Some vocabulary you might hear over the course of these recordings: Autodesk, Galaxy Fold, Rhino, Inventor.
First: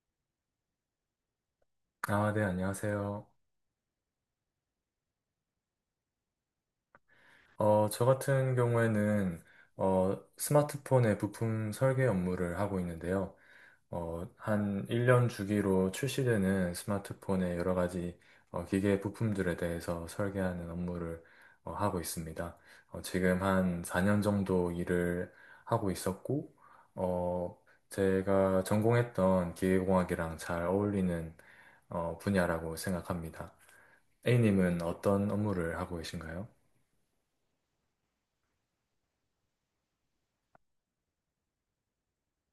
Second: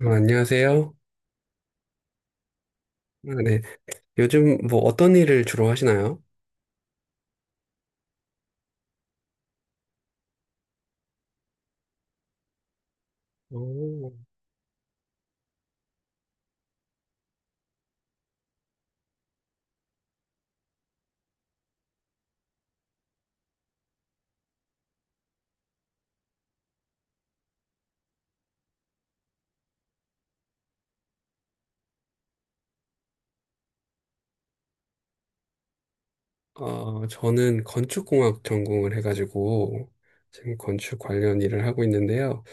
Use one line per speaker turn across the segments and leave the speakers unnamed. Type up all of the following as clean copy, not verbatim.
안녕하세요.
아, 네, 안녕하세요.
아, 네. 요즘 뭐 어떤 일을 주로 하시나요?
저 같은 경우에는 스마트폰의 부품 설계 업무를 하고 있는데요.
오.
한 1년 주기로 출시되는 스마트폰의 여러 가지 기계 부품들에 대해서 설계하는 업무를 하고 있습니다. 지금 한 4년 정도 일을 하고 있었고, 어, 제가 전공했던 기계공학이랑 잘 어울리는 분야라고 생각합니다. A님은 어떤 업무를 하고 계신가요?
저는 건축공학 전공을 해가지고 지금 건축 관련 일을 하고 있는데요.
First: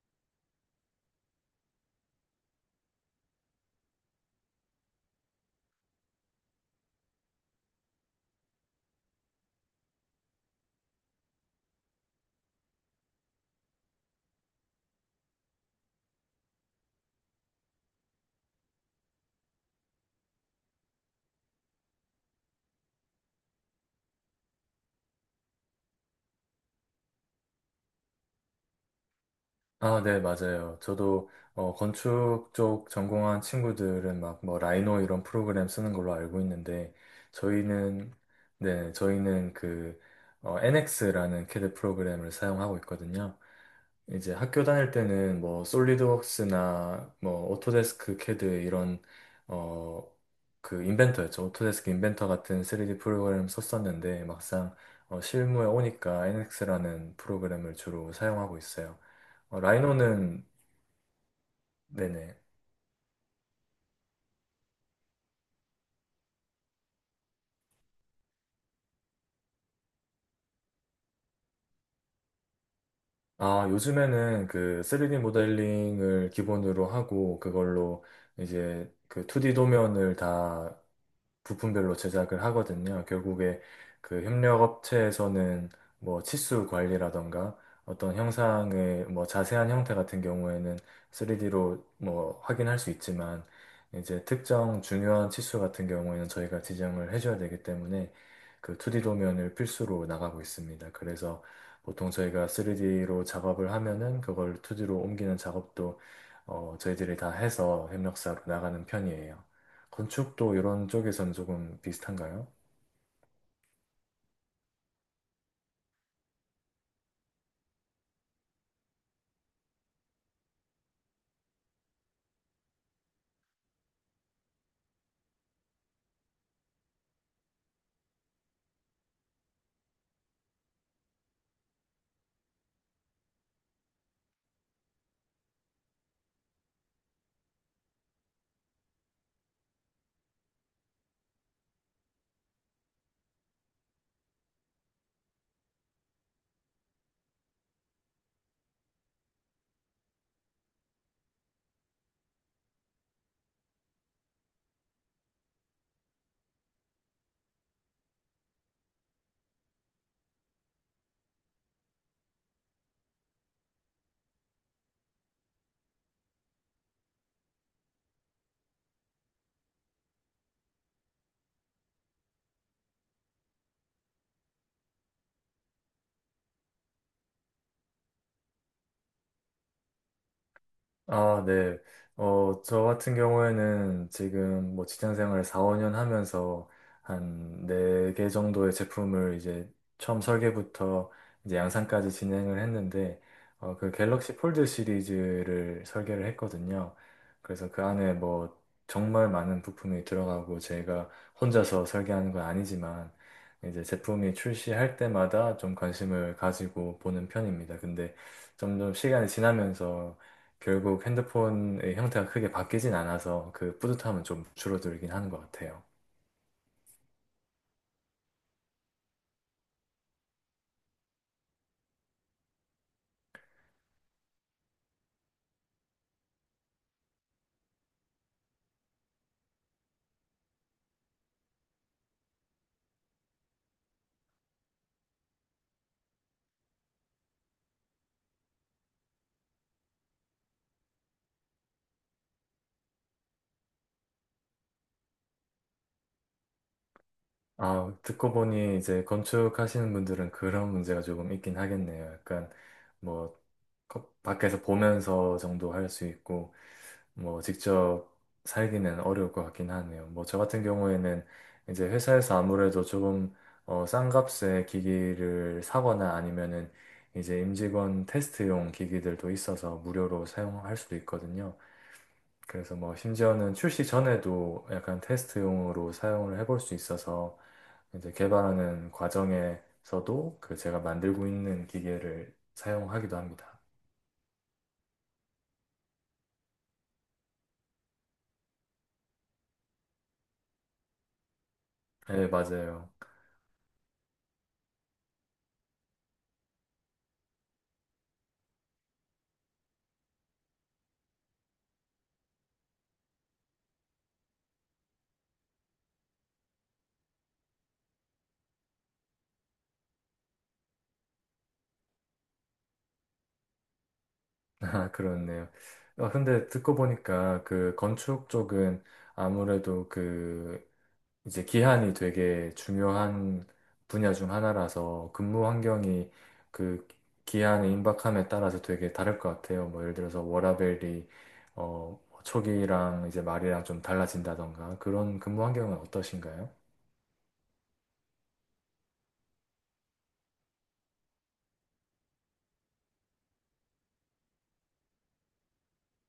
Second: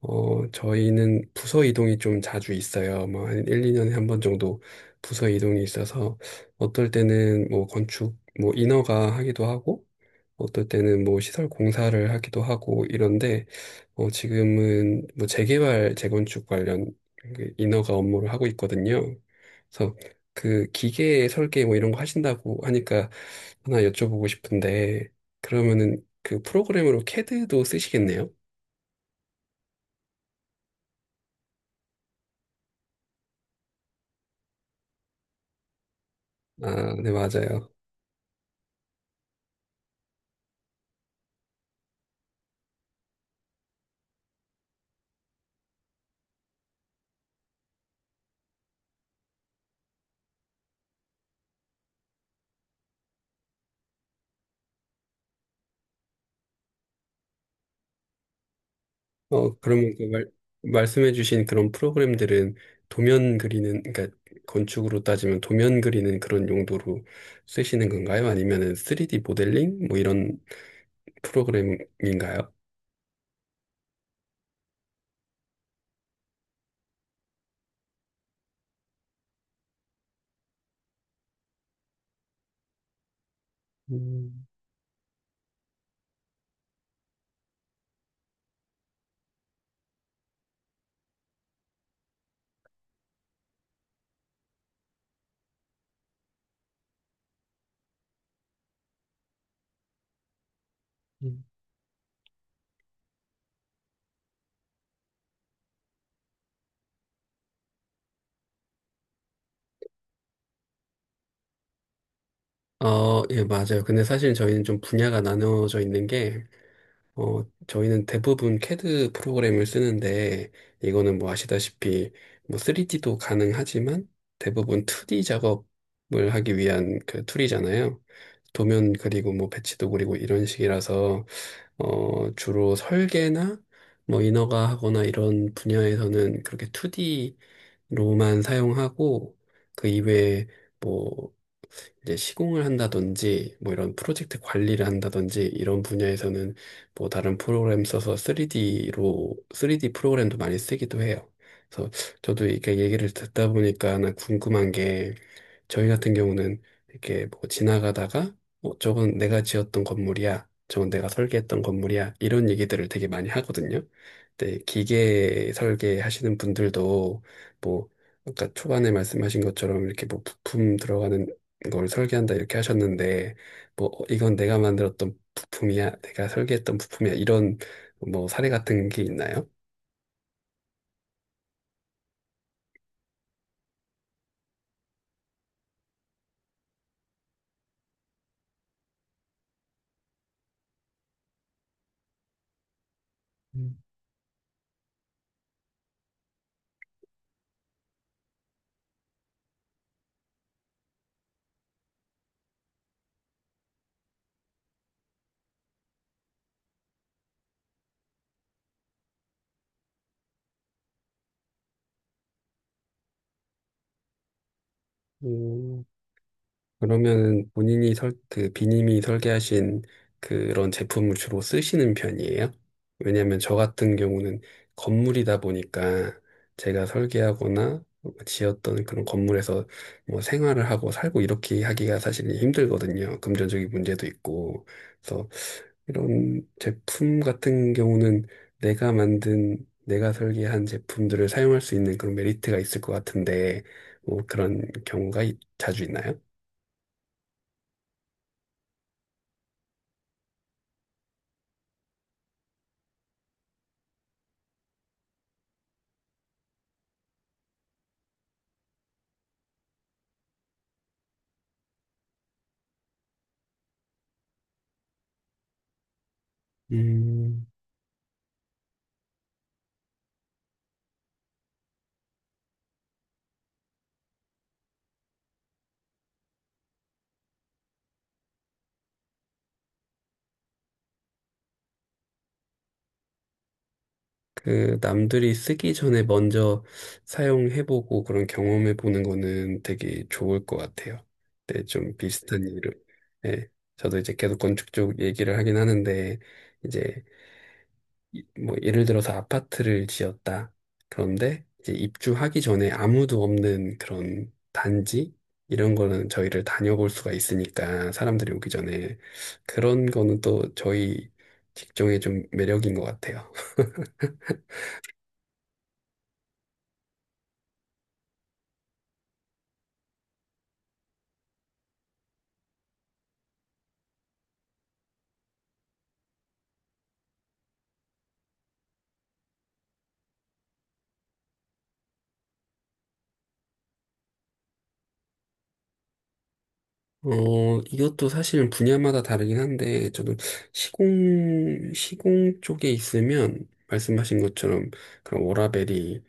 저희는 부서 이동이 좀 자주 있어요. 뭐, 한 1, 2년에 한 번 정도 부서 이동이 있어서, 어떨 때는 뭐, 건축, 뭐, 인허가 하기도 하고, 어떨 때는 뭐, 시설 공사를 하기도 하고, 이런데, 지금은 뭐, 재개발, 재건축 관련 그 인허가 업무를 하고 있거든요. 그래서 그 기계 설계 뭐 이런 거 하신다고 하니까 하나 여쭤보고 싶은데, 그러면은 그 프로그램으로 캐드도 쓰시겠네요?
아, 네, 맞아요. 저도 건축 쪽 전공한 친구들은 막 뭐 라이노 이런 프로그램 쓰는 걸로 알고 있는데
아, 네, 맞아요.
저희는 네, 저희는 그 NX라는 캐드 프로그램을 사용하고 있거든요. 이제 학교 다닐 때는 뭐 솔리드웍스나 뭐 오토데스크 캐드 이런 어, 그 인벤터였죠. 오토데스크 인벤터 같은 3D 프로그램 썼었는데 막상 실무에 오니까 NX라는 프로그램을 주로 사용하고 있어요. 어,
그러면 그
라이노는,
말씀해주신 그런
네네.
프로그램들은 도면 그리는, 그러니까 건축으로 따지면 도면 그리는 그런 용도로 쓰시는 건가요? 아니면은 3D 모델링? 뭐 이런 프로그램인가요?
아, 요즘에는 그 3D 모델링을 기본으로 하고 그걸로 이제 그 2D 도면을 다 부품별로 제작을 하거든요. 결국에 그
음.
협력업체에서는 뭐 치수 관리라던가 어떤 형상의 뭐 자세한 형태 같은 경우에는 3D로 뭐 확인할 수 있지만 이제 특정 중요한 치수 같은 경우에는 저희가 지정을 해줘야 되기 때문에 그 2D 도면을 필수로 나가고 있습니다. 그래서 보통 저희가 3D로 작업을 하면은 그걸 2D로 옮기는 작업도 저희들이 다 해서 협력사로 나가는 편이에요. 건축도 이런 쪽에선 조금 비슷한가요?
예, 맞아요. 근데 사실 저희는 좀 분야가 나누어져 있는 게 저희는 대부분 CAD 프로그램을 쓰는데, 이거는 뭐 아시다시피, 뭐 3D도 가능하지만, 대부분 2D 작업을 하기 위한 그 툴이잖아요. 도면 그리고 뭐 배치도 그리고 이런 식이라서, 주로 설계나 뭐 인허가 하거나 이런 분야에서는 그렇게 2D로만 사용하고, 그 이외에 뭐 이제 시공을 한다든지 뭐 이런 프로젝트 관리를 한다든지 이런 분야에서는 뭐 다른 프로그램 써서 3D로 3D 프로그램도 많이 쓰기도 해요. 그래서 저도 이렇게 얘기를 듣다 보니까 하나 궁금한 게 저희 같은 경우는 이렇게 뭐 지나가다가 저건 내가 지었던 건물이야. 저건 내가 설계했던 건물이야. 이런 얘기들을 되게 많이 하거든요. 근데 기계 설계하시는 분들도 뭐 아까 초반에 말씀하신 것처럼 이렇게 뭐 부품 들어가는 걸 설계한다 이렇게 하셨는데 뭐 이건 내가 만들었던 부품이야. 내가 설계했던 부품이야. 이런 뭐 사례 같은 게 있나요?
아, 네. 저 같은 경우에는 지금 뭐 직장 생활 4, 5년 하면서 한 4개 정도의 제품을 이제 처음 설계부터 이제 양산까지 진행을 했는데, 그 갤럭시 폴드 시리즈를 설계를 했거든요. 그래서 그 안에 뭐 정말 많은 부품이 들어가고 제가 혼자서 설계하는 건 아니지만, 이제 제품이 출시할 때마다 좀 관심을 가지고 보는 편입니다. 근데 점점 시간이 지나면서 결국 핸드폰의 형태가 크게 바뀌진 않아서 그 뿌듯함은 좀 줄어들긴 하는 것 같아요.
음, 그러면은 본인이 그 비님이 설계하신 그런 제품을 주로 쓰시는 편이에요? 왜냐면 하저 같은 경우는 건물이다 보니까 제가 설계하거나 지었던 그런 건물에서 뭐 생활을 하고 살고 이렇게 하기가 사실 힘들거든요. 금전적인 문제도 있고. 그래서 이런 제품 같은 경우는 내가 만든, 내가 설계한 제품들을 사용할 수 있는 그런 메리트가 있을 것 같은데, 뭐 그런 경우가 자주 있나요?
아, 듣고 보니 이제 건축하시는 분들은 그런 문제가 조금 있긴 하겠네요. 약간 뭐 밖에서 보면서 정도 할 수 있고 뭐 직접 살기는 어려울 것 같긴 하네요. 뭐 저 같은 경우에는 이제 회사에서 아무래도 조금 싼 값에 기기를 사거나 아니면은 이제
음,
임직원 테스트용 기기들도 있어서 무료로 사용할 수도 있거든요. 그래서 뭐 심지어는 출시 전에도 약간 테스트용으로 사용을 해볼 수 있어서 이제 개발하는 과정에서도 그 제가 만들고 있는 기계를 사용하기도 합니다.
그 남들이 쓰기 전에 먼저 사용해보고 그런 경험해보는 거는 되게 좋을 것 같아요. 근좀
네,
비슷한 일을,
맞아요.
예. 저도 이제 계속 건축 쪽 얘기를 하긴 하는데, 이제 뭐 예를 들어서 아파트를 지었다. 그런데 이제 입주하기 전에 아무도 없는 그런 단지? 이런 거는 저희를 다녀볼 수가 있으니까 사람들이 오기 전에 그런 거는 또 저희 직종의 좀 매력인 것 같아요.
아, 그렇네요. 근데 듣고 보니까 그 건축 쪽은 아무래도 그 이제 기한이 되게 중요한 분야 중 하나라서 근무 환경이 그 기한의 임박함에 따라서 되게 다를 것 같아요. 뭐 예를 들어서 워라밸이 초기랑 이제 말이랑 좀 달라진다던가 그런 근무 환경은 어떠신가요?
이것도 사실 분야마다 다르긴 한데, 저도 시공 쪽에 있으면, 말씀하신 것처럼, 그런 워라밸이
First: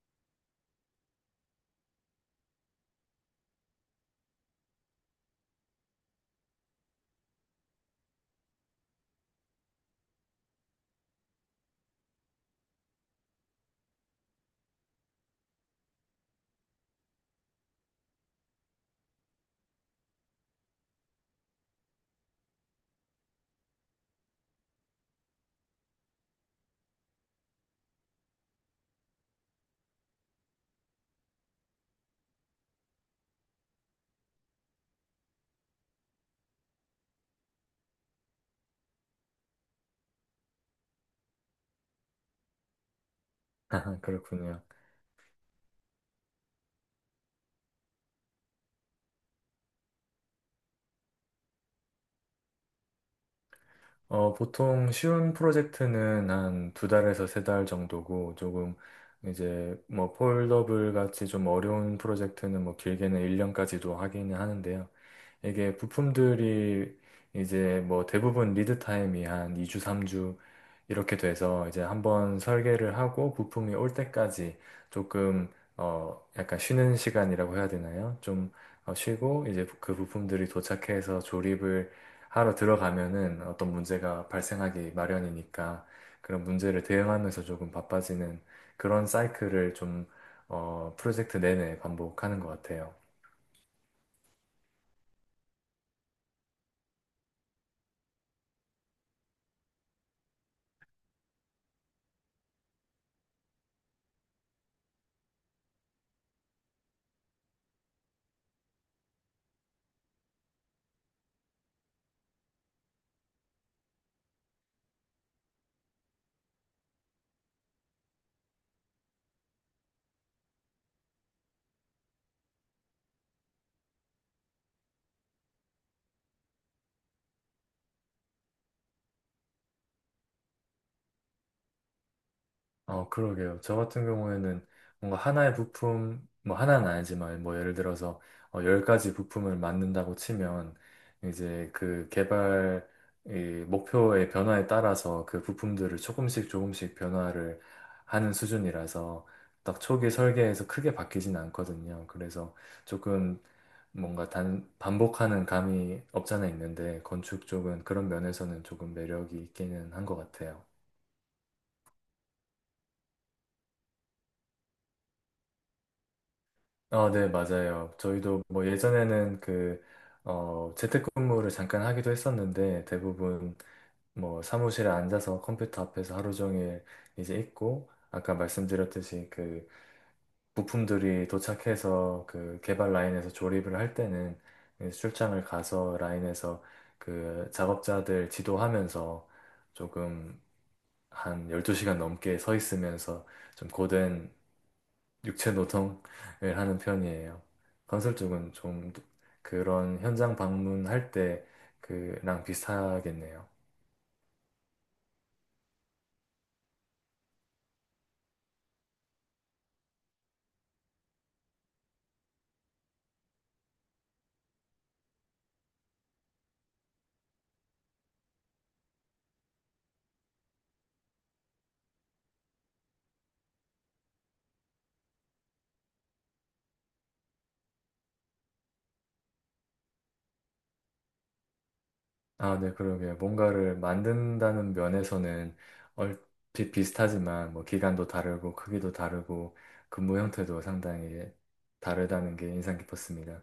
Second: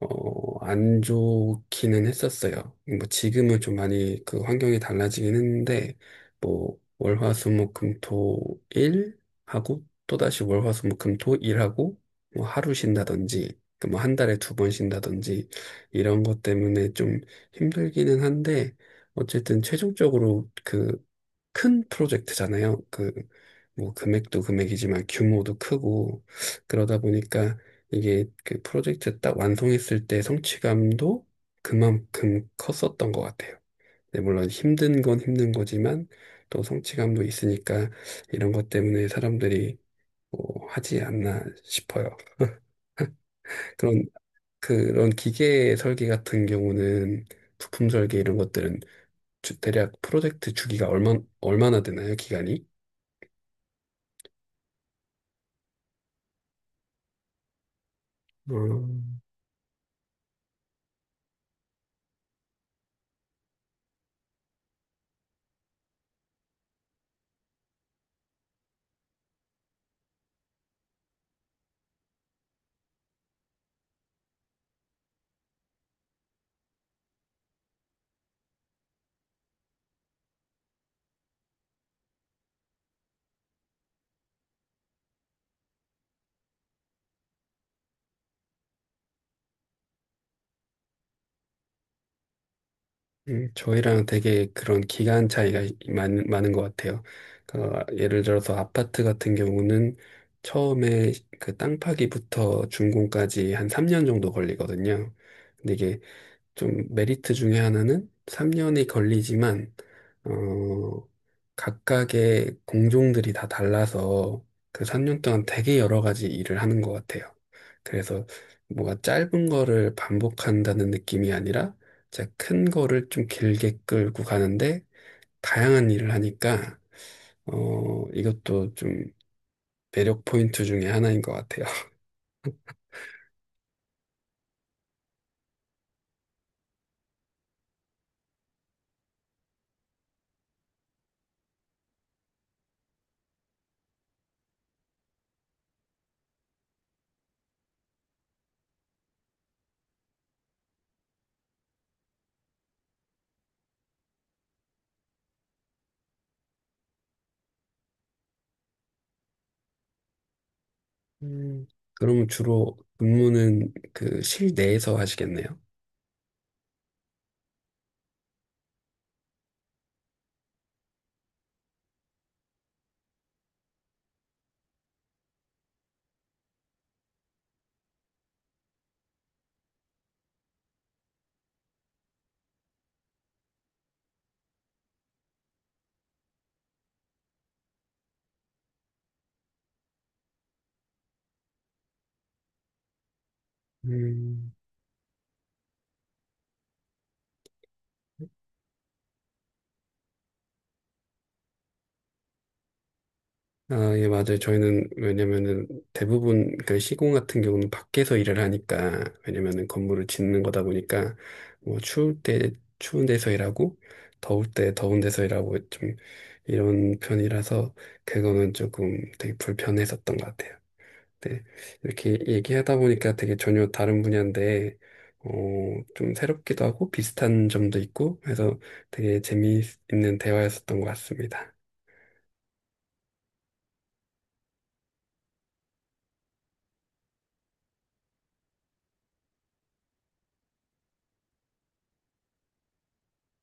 안 좋기는 했었어요. 뭐 지금은 좀 많이 그 환경이 달라지긴 했는데 뭐 월화수목금토일 하고 또다시 월화수목금토일 하고 뭐 하루 쉰다든지 그 뭐 한 달에 두 번 쉰다든지 이런 것 때문에 좀 힘들기는 한데 어쨌든 최종적으로 그 큰 프로젝트잖아요. 그 뭐 금액도 금액이지만 규모도 크고 그러다 보니까 이게 그 프로젝트 딱 완성했을 때 성취감도 그만큼 컸었던 것 같아요. 네, 물론 힘든 건 힘든 거지만 또 성취감도 있으니까 이런 것 때문에 사람들이 뭐 하지 않나 싶어요. 그런
그렇군요.
그런 기계 설계 같은 경우는 부품 설계 이런 것들은 대략 프로젝트 주기가 얼마나 되나요? 기간이?
보통 쉬운 프로젝트는 한 두 달에서 세 달 정도고, 조금
어,
이제 뭐 폴더블 같이 좀 어려운 프로젝트는 뭐 길게는 1년까지도 하기는 하는데요. 이게 부품들이 이제 뭐 대부분 리드 타임이 한 2주, 3주 이렇게 돼서 이제 한번 설계를 하고 부품이 올 때까지 조금 약간 쉬는 시간이라고 해야 되나요? 좀 쉬고 이제 그 부품들이 도착해서 조립을 하러 들어가면은 어떤 문제가 발생하기 마련이니까 그런 문제를 대응하면서 조금 바빠지는 그런 사이클을 좀, 프로젝트 내내 반복하는 것 같아요.
저희랑 되게 그런 기간 차이가 많은 것 같아요. 그러니까 예를 들어서 아파트 같은 경우는 처음에 그 땅 파기부터 준공까지 한 3년 정도 걸리거든요. 근데 이게 좀 메리트 중에 하나는 3년이 걸리지만, 어, 각각의 공종들이 다 달라서 그 3년 동안 되게 여러 가지 일을 하는 것 같아요. 그래서 뭐가 짧은 거를 반복한다는 느낌이 아니라 진짜 큰 거를 좀 길게 끌고 가는데 다양한 일을 하니까, 이것도 좀 매력 포인트 중에 하나인 것 같아요.
그러게요. 저 같은 경우에는 뭔가 하나의 부품, 뭐 하나는 아니지만 뭐 예를 들어서 10가지 부품을 만든다고 치면 이제 그 개발 이 목표의 변화에 따라서 그 부품들을 조금씩 조금씩 변화를 하는 수준이라서 딱 초기 설계에서 크게 바뀌진 않거든요. 그래서 조금 뭔가 단, 반복하는 감이 없잖아 있는데 건축 쪽은 그런 면에서는 조금 매력이 있기는 한 것 같아요.
음, 그러면 주로 근무는 그 실내에서 하시겠네요?
아, 네, 맞아요. 저희도 뭐 예전에는 재택근무를 잠깐 하기도 했었는데 대부분 뭐 사무실에 앉아서 컴퓨터 앞에서 하루 종일 이제 있고 아까 말씀드렸듯이 그 부품들이 도착해서 그 개발 라인에서 조립을 할 때는 이제 출장을 가서 라인에서 그 작업자들 지도하면서 조금 한 12시간 넘게 서 있으면서 좀 고된
음.
육체 노동을 하는 편이에요. 건설 쪽은 좀 그런 현장 방문할 때 그랑 비슷하겠네요.
아, 예, 맞아요. 저희는 왜냐면은 대부분 그 시공 같은 경우는 밖에서 일을 하니까 왜냐면은 건물을 짓는 거다 보니까 뭐 추울 때 추운 데서 일하고 더울 때 더운 데서 일하고 좀 이런 편이라서 그거는 조금 되게 불편했었던 것 같아요. 네. 이렇게 얘기하다 보니까 되게 전혀 다른 분야인데 어, 좀 새롭기도 하고 비슷한 점도 있고 해서 되게 재미있는 대화였었던 것 같습니다.
아, 네, 그러게요. 뭔가를 만든다는 면에서는 얼핏 비슷하지만 뭐 기간도 다르고 크기도 다르고 근무 형태도 상당히 다르다는 게 인상 깊었습니다.